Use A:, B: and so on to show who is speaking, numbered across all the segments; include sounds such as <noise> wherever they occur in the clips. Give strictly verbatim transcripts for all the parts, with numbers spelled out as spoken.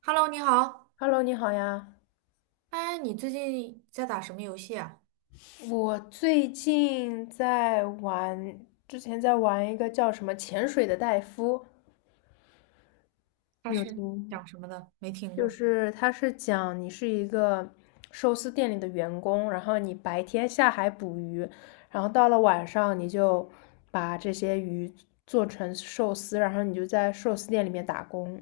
A: Hello，你好。
B: Hello，你好呀。
A: 哎，你最近在打什么游戏啊？
B: 我最近在玩，之前在玩一个叫什么《潜水的戴夫》，
A: 它
B: 你有
A: 是
B: 听？
A: 讲什么的？没听
B: 就
A: 过。
B: 是他是讲你是一个寿司店里的员工，然后你白天下海捕鱼，然后到了晚上你就把这些鱼做成寿司，然后你就在寿司店里面打工。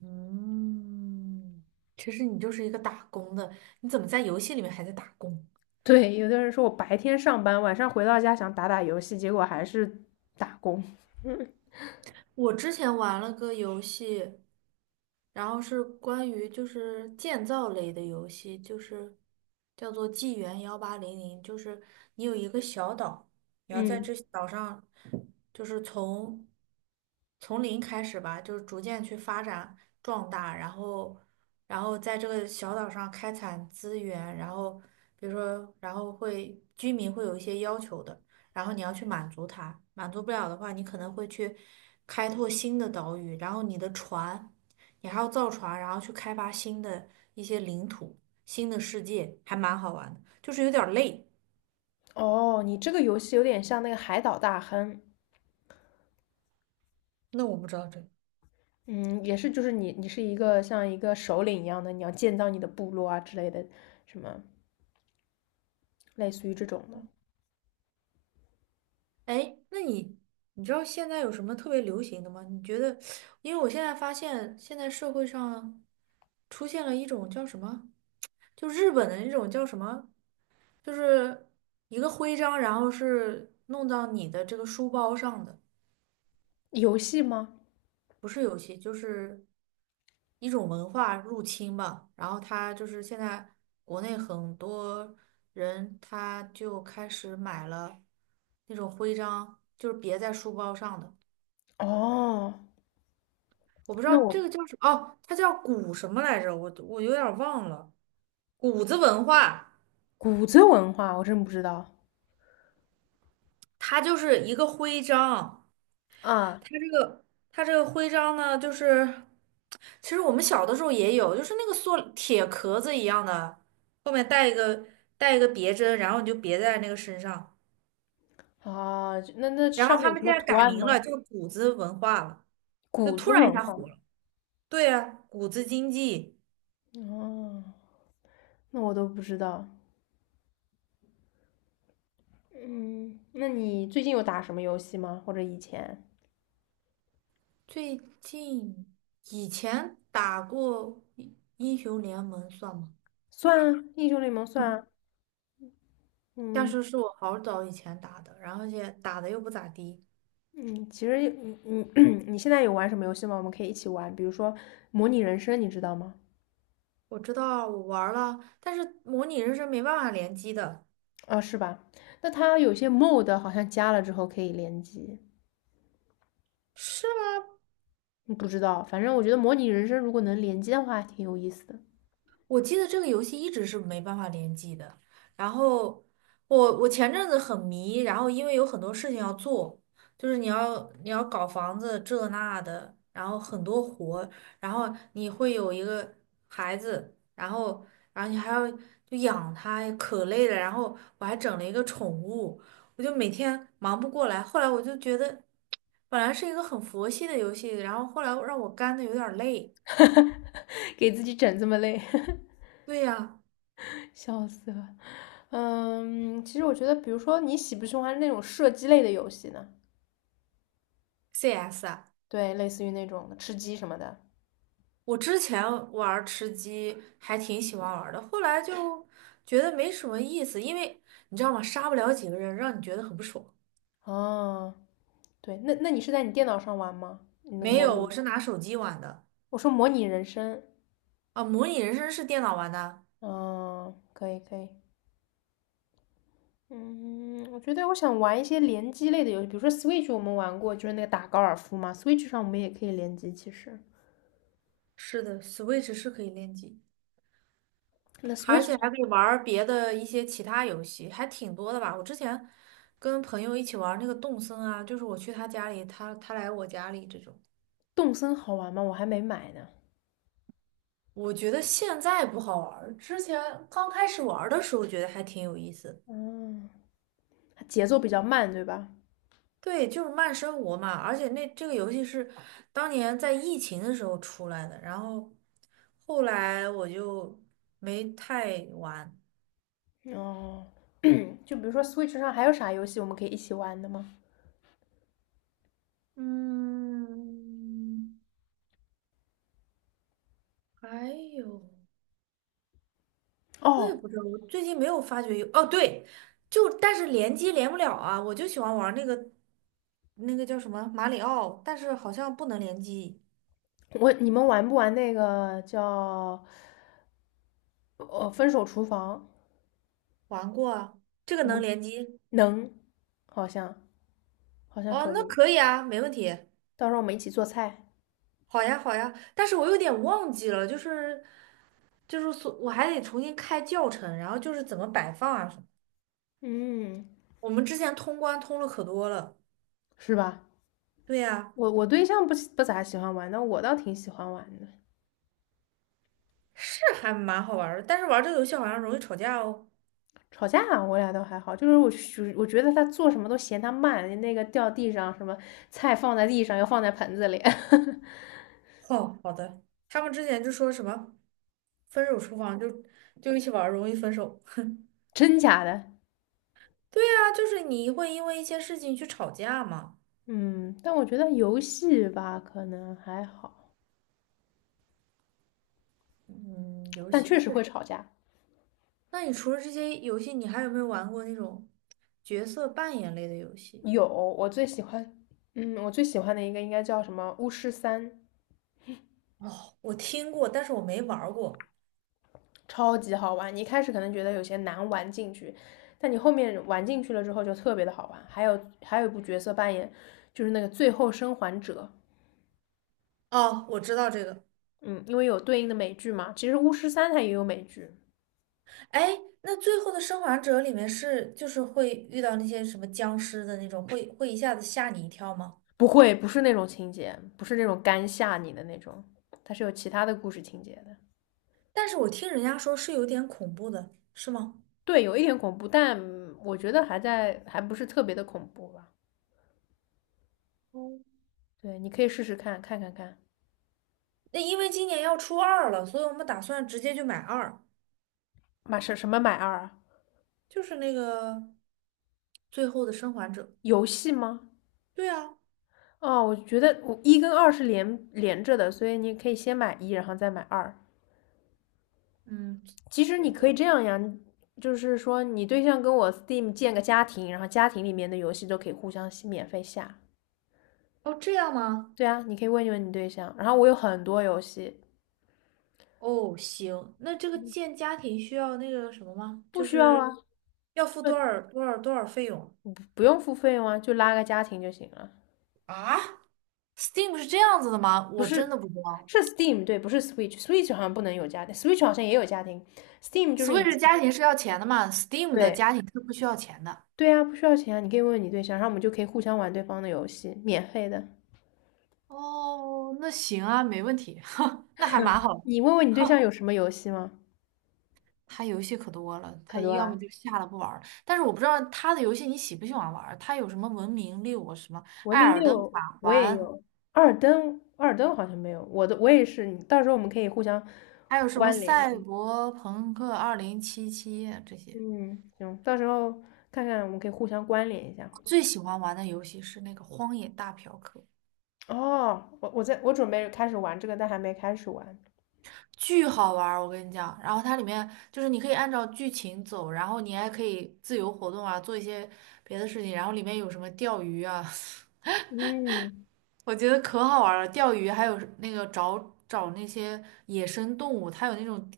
A: 嗯，其实你就是一个打工的，你怎么在游戏里面还在打工？
B: 对，有的人说我白天上班，晚上回到家想打打游戏，结果还是打工。
A: 我之前玩了个游戏，然后是关于就是建造类的游戏，就是叫做《纪元幺八零零》，就是你有一个小岛，你要在
B: 嗯。
A: 这岛上，就是从从零开始吧，就是逐渐去发展壮大，然后然后在这个小岛上开采资源，然后比如说，然后会居民会有一些要求的。然后你要去满足它，满足不了的话，你可能会去开拓新的岛屿，然后你的船，你还要造船，然后去开发新的一些领土、新的世界，还蛮好玩的，就是有点儿累。
B: 哦，你这个游戏有点像那个海岛大亨，
A: 那我不知道这个。
B: 嗯，也是，就是你你是一个像一个首领一样的，你要建造你的部落啊之类的，什么类似于这种的
A: 哎，那你你知道现在有什么特别流行的吗？你觉得，因为我现在发现现在社会上出现了一种叫什么，就日本的那种叫什么，就是一个徽章，然后是弄到你的这个书包上的。
B: 游戏吗？
A: 不是游戏，就是一种文化入侵吧。然后他就是现在国内很多人他就开始买了那种徽章，就是别在书包上的。
B: 哦，
A: 我不知道
B: 那
A: 这
B: 我
A: 个叫什么，哦，它叫古什么来着？我我有点儿忘了，谷子文化，
B: 谷子文化我真不知道
A: 它就是一个徽章。
B: 啊
A: 它这个它这个徽章呢，就是其实我们小的时候也有，就是那个塑铁壳子一样的，后面带一个带一个别针，然后你就别在那个身上。
B: 啊，那那
A: 然后
B: 上面
A: 他
B: 有什
A: 们
B: 么
A: 现在
B: 图
A: 改
B: 案
A: 名了，
B: 吗？
A: 叫谷子文化了，就
B: 谷
A: 突
B: 子
A: 然一
B: 文
A: 下
B: 化
A: 火了。对呀，啊谷子经济。
B: 哦，那我都不知道。嗯，那你最近有打什么游戏吗？或者以前？
A: 最近以前打过英英雄联盟算吗？
B: 算啊，英雄联盟算啊。
A: <laughs> 但
B: 嗯，
A: 是是我好早以前打的，然后现在打的又不咋地。
B: 嗯，其实嗯嗯，<clears throat> 你现在有玩什么游戏吗？我们可以一起玩，比如说模拟人生，你知道吗？
A: 我知道我玩儿了，但是模拟人生没办法联机的。
B: 啊，是吧？那它有些 mod 好像加了之后可以联机，
A: 是吗？
B: 嗯不知道。反正我觉得模拟人生如果能联机的话，还挺有意思的。
A: 我记得这个游戏一直是没办法联机的。然后我我前阵子很迷，然后因为有很多事情要做，就是你要你要搞房子这那的，然后很多活，然后你会有一个孩子，然后然后你还要就养他，可累了。然后我还整了一个宠物，我就每天忙不过来。后来我就觉得，本来是一个很佛系的游戏，然后后来让我干的有点儿累。
B: <laughs> 给自己整这么累，
A: 对呀
B: <laughs> 笑死了。嗯，其实我觉得，比如说你喜不喜欢那种射击类的游戏呢？
A: ，C S 啊。
B: 对，类似于那种的吃鸡什么的。
A: 我之前玩儿吃鸡还挺喜欢玩儿的，后来就觉得没什么意思，因为你知道吗？杀不了几个人，让你觉得很不爽。
B: 哦，对，那那你是在你电脑上玩吗？你那个
A: 没
B: 模
A: 有，我
B: 拟？
A: 是拿手机玩的。
B: 我说模拟人生，
A: 啊，模拟人生是电脑玩的。
B: 嗯，可以可以，嗯，我觉得我想玩一些联机类的游戏，比如说 Switch 我们玩过，就是那个打高尔夫嘛，Switch 上我们也可以联机，其实。
A: 是的，Switch 是可以联机，
B: 那
A: 而
B: Switch
A: 且还
B: 上
A: 可以玩儿别的一些其他游戏，还挺多的吧。我之前跟朋友一起玩儿那个动森啊，就是我去他家里，他他来我家里这种。
B: 动森好玩吗？我还没买呢。
A: 我觉得现在不好玩儿，之前刚开始玩儿的时候觉得还挺有意思的。
B: 嗯，它节奏比较慢，对吧？
A: 对，就是慢生活嘛，而且那这个游戏是当年在疫情的时候出来的，然后后来我就没太玩。
B: 哦，<clears throat> 就比如说 Switch 上还有啥游戏我们可以一起玩的吗？
A: 嗯，还有我也
B: 哦，
A: 不知道，我最近没有发觉有。哦，对，就但是联机连不了啊，我就喜欢玩那个那个叫什么马里奥，但是好像不能联机。
B: 我你们玩不玩那个叫呃分手厨房？
A: 玩过啊，这个
B: 我
A: 能
B: 们
A: 联机。
B: 能，好像好像
A: 哦，
B: 可
A: 那
B: 以。
A: 可以啊，没问题。
B: 到时候我们一起做菜，
A: 好呀，好呀，但是我有点忘记了，就是就是所我还得重新开教程，然后就是怎么摆放啊什么。
B: 嗯，
A: 我们之前通关通了可多了。
B: 是吧？
A: 对呀，
B: 我我对象不不咋喜欢玩，但我倒挺喜欢玩的。
A: 是还蛮好玩儿的，但是玩这个游戏好像容易吵架哦。
B: 吵架我俩倒还好，就是我就我觉得他做什么都嫌他慢，那个掉地上，什么菜放在地上要放在盆子里，<laughs>
A: 哦，好的，他们之前就说什么分手厨房就就一起玩儿容易分手。
B: 真假的？
A: 对呀，就是你会因为一些事情去吵架嘛。
B: 嗯，但我觉得游戏吧可能还好，
A: 嗯，游
B: 但
A: 戏。
B: 确实会吵架。
A: 那你除了这些游戏，你还有没有玩过那种角色扮演类的游戏？
B: 有，我最喜欢，嗯，我最喜欢的一个应该叫什么《巫师三》，
A: 哦，我听过，但是我没玩儿过。
B: 超级好玩。你一开始可能觉得有些难玩进去，但你后面玩进去了之后就特别的好玩。还有还有一部角色扮演，就是那个《最后生还者》，
A: 哦，我知道这个。
B: 嗯，因为有对应的美剧嘛。其实《巫师三》它也有美剧，
A: 哎，那最后的生还者里面是就是会遇到那些什么僵尸的那种，会会一下子吓你一跳吗？
B: 不会不是那种情节，不是那种干吓你的那种，它是有其他的故事情节的。
A: 但是我听人家说是有点恐怖的，是吗？
B: 对，有一点恐怖，但我觉得还在，还不是特别的恐怖吧。
A: 哦，
B: 对，你可以试试看看看看，
A: 那因为今年要出二了，所以我们打算直接就买二，
B: 买什什么买二啊？
A: 就是那个最后的生还者。
B: 游戏吗？
A: 对啊。
B: 哦，我觉得我一跟二是连连着的，所以你可以先买一，然后再买二。
A: 嗯。
B: 其实你
A: 我的
B: 可以这样呀，就是说你对象跟我 Steam 建个家庭，然后家庭里面的游戏都可以互相免费下。
A: 哦，这样吗？
B: 对啊，你可以问一问你对象。然后我有很多游戏
A: 哦，行，那这个建家庭需要那个什么吗？
B: 不
A: 就
B: 需要啊，
A: 是要付多少多少多少费用？
B: 不用付费用啊，就拉个家庭就行了。
A: 啊？Steam 是这样子的吗？
B: 不
A: 我真
B: 是，
A: 的不知道。
B: 是 Steam 对，不是 Switch，Switch 好像不能有家庭，Switch 好像也有家庭，Steam 就是你
A: Switch 家庭是要钱的嘛？Steam 的
B: 对
A: 家庭是不需要钱的。
B: 对啊，不需要钱啊，你可以问问你对象，然后我们就可以互相玩对方的游戏，免费的。
A: 哦，那行啊，没问题，<laughs> 那还蛮好。
B: 你问问你对象有什么游戏吗？
A: 他游戏可多了，
B: 可
A: 他
B: 多
A: 要
B: 啦，
A: 么就下了不玩儿。但是我不知道他的游戏你喜不喜欢玩儿。它有什么《文明六》什么
B: 文
A: 《艾
B: 明
A: 尔登
B: 六
A: 法
B: 我也
A: 环》，
B: 有，二登二登好像没有，我的我也是，你到时候我们可以互相
A: 还有什么
B: 关联一
A: 《赛
B: 下。
A: 博朋克二零七七》这些。
B: 嗯，行，到时候看看我们可以互相关联一下。
A: 最喜欢玩的游戏是那个《荒野大嫖客》。
B: 哦，我我在我准备开始玩这个，但还没开始玩。
A: 巨好玩儿，我跟你讲。然后它里面就是你可以按照剧情走，然后你还可以自由活动啊，做一些别的事情。然后里面有什么钓鱼啊，
B: 嗯
A: <laughs> 我觉得可好玩儿了。钓鱼还有那个找找那些野生动物，它有那种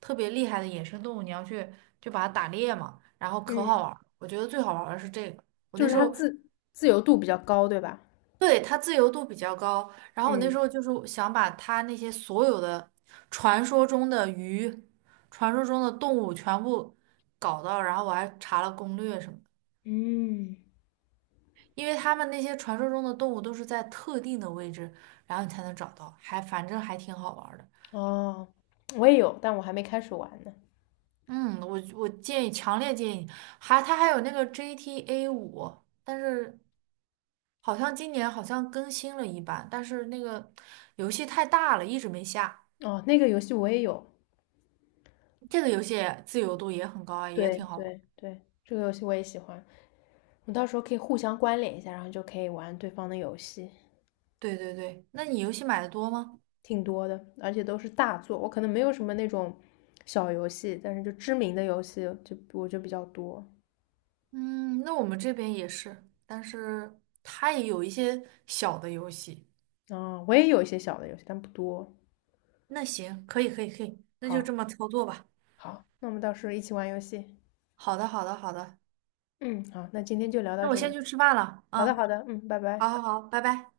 A: 特别厉害的野生动物，你要去就把它打猎嘛，然后可
B: 嗯，
A: 好玩儿。我觉得最好玩儿的是这个。我
B: 就
A: 那
B: 是
A: 时
B: 它
A: 候。
B: 自自由度比较高，对吧？
A: 对，它自由度比较高。然后我那
B: 嗯
A: 时候就是想把它那些所有的传说中的鱼、传说中的动物全部搞到，然后我还查了攻略什么的，
B: 嗯，
A: 因为他们那些传说中的动物都是在特定的位置，然后你才能找到，还反正还挺好玩儿的。
B: 哦，我也有，但我还没开始玩呢。
A: 嗯，我我建议，强烈建议，还它还有那个 G T A 五，但是好像今年好像更新了一版，但是那个游戏太大了，一直没下。
B: 哦，那个游戏我也有，
A: 这个游戏自由度也很高啊，也
B: 对
A: 挺好玩。
B: 对对，这个游戏我也喜欢。我到时候可以互相关联一下，然后就可以玩对方的游戏，
A: 对对对，那你游戏买的多吗？
B: 挺多的，而且都是大作。我可能没有什么那种小游戏，但是就知名的游戏就我就比较多。
A: 嗯，那我们这边也是，但是它也有一些小的游戏。
B: 啊，我也有一些小的游戏，但不多。
A: 那行，可以可以可以，那就
B: 好，
A: 这么操作吧。
B: 好，那我们到时候一起玩游戏。
A: 好的好的好的，
B: 嗯，好，那今天就聊到
A: 那我
B: 这
A: 先
B: 里。
A: 去吃饭了。
B: 好
A: 嗯，
B: 的，好的，嗯，拜
A: 好
B: 拜。
A: 好好，拜拜。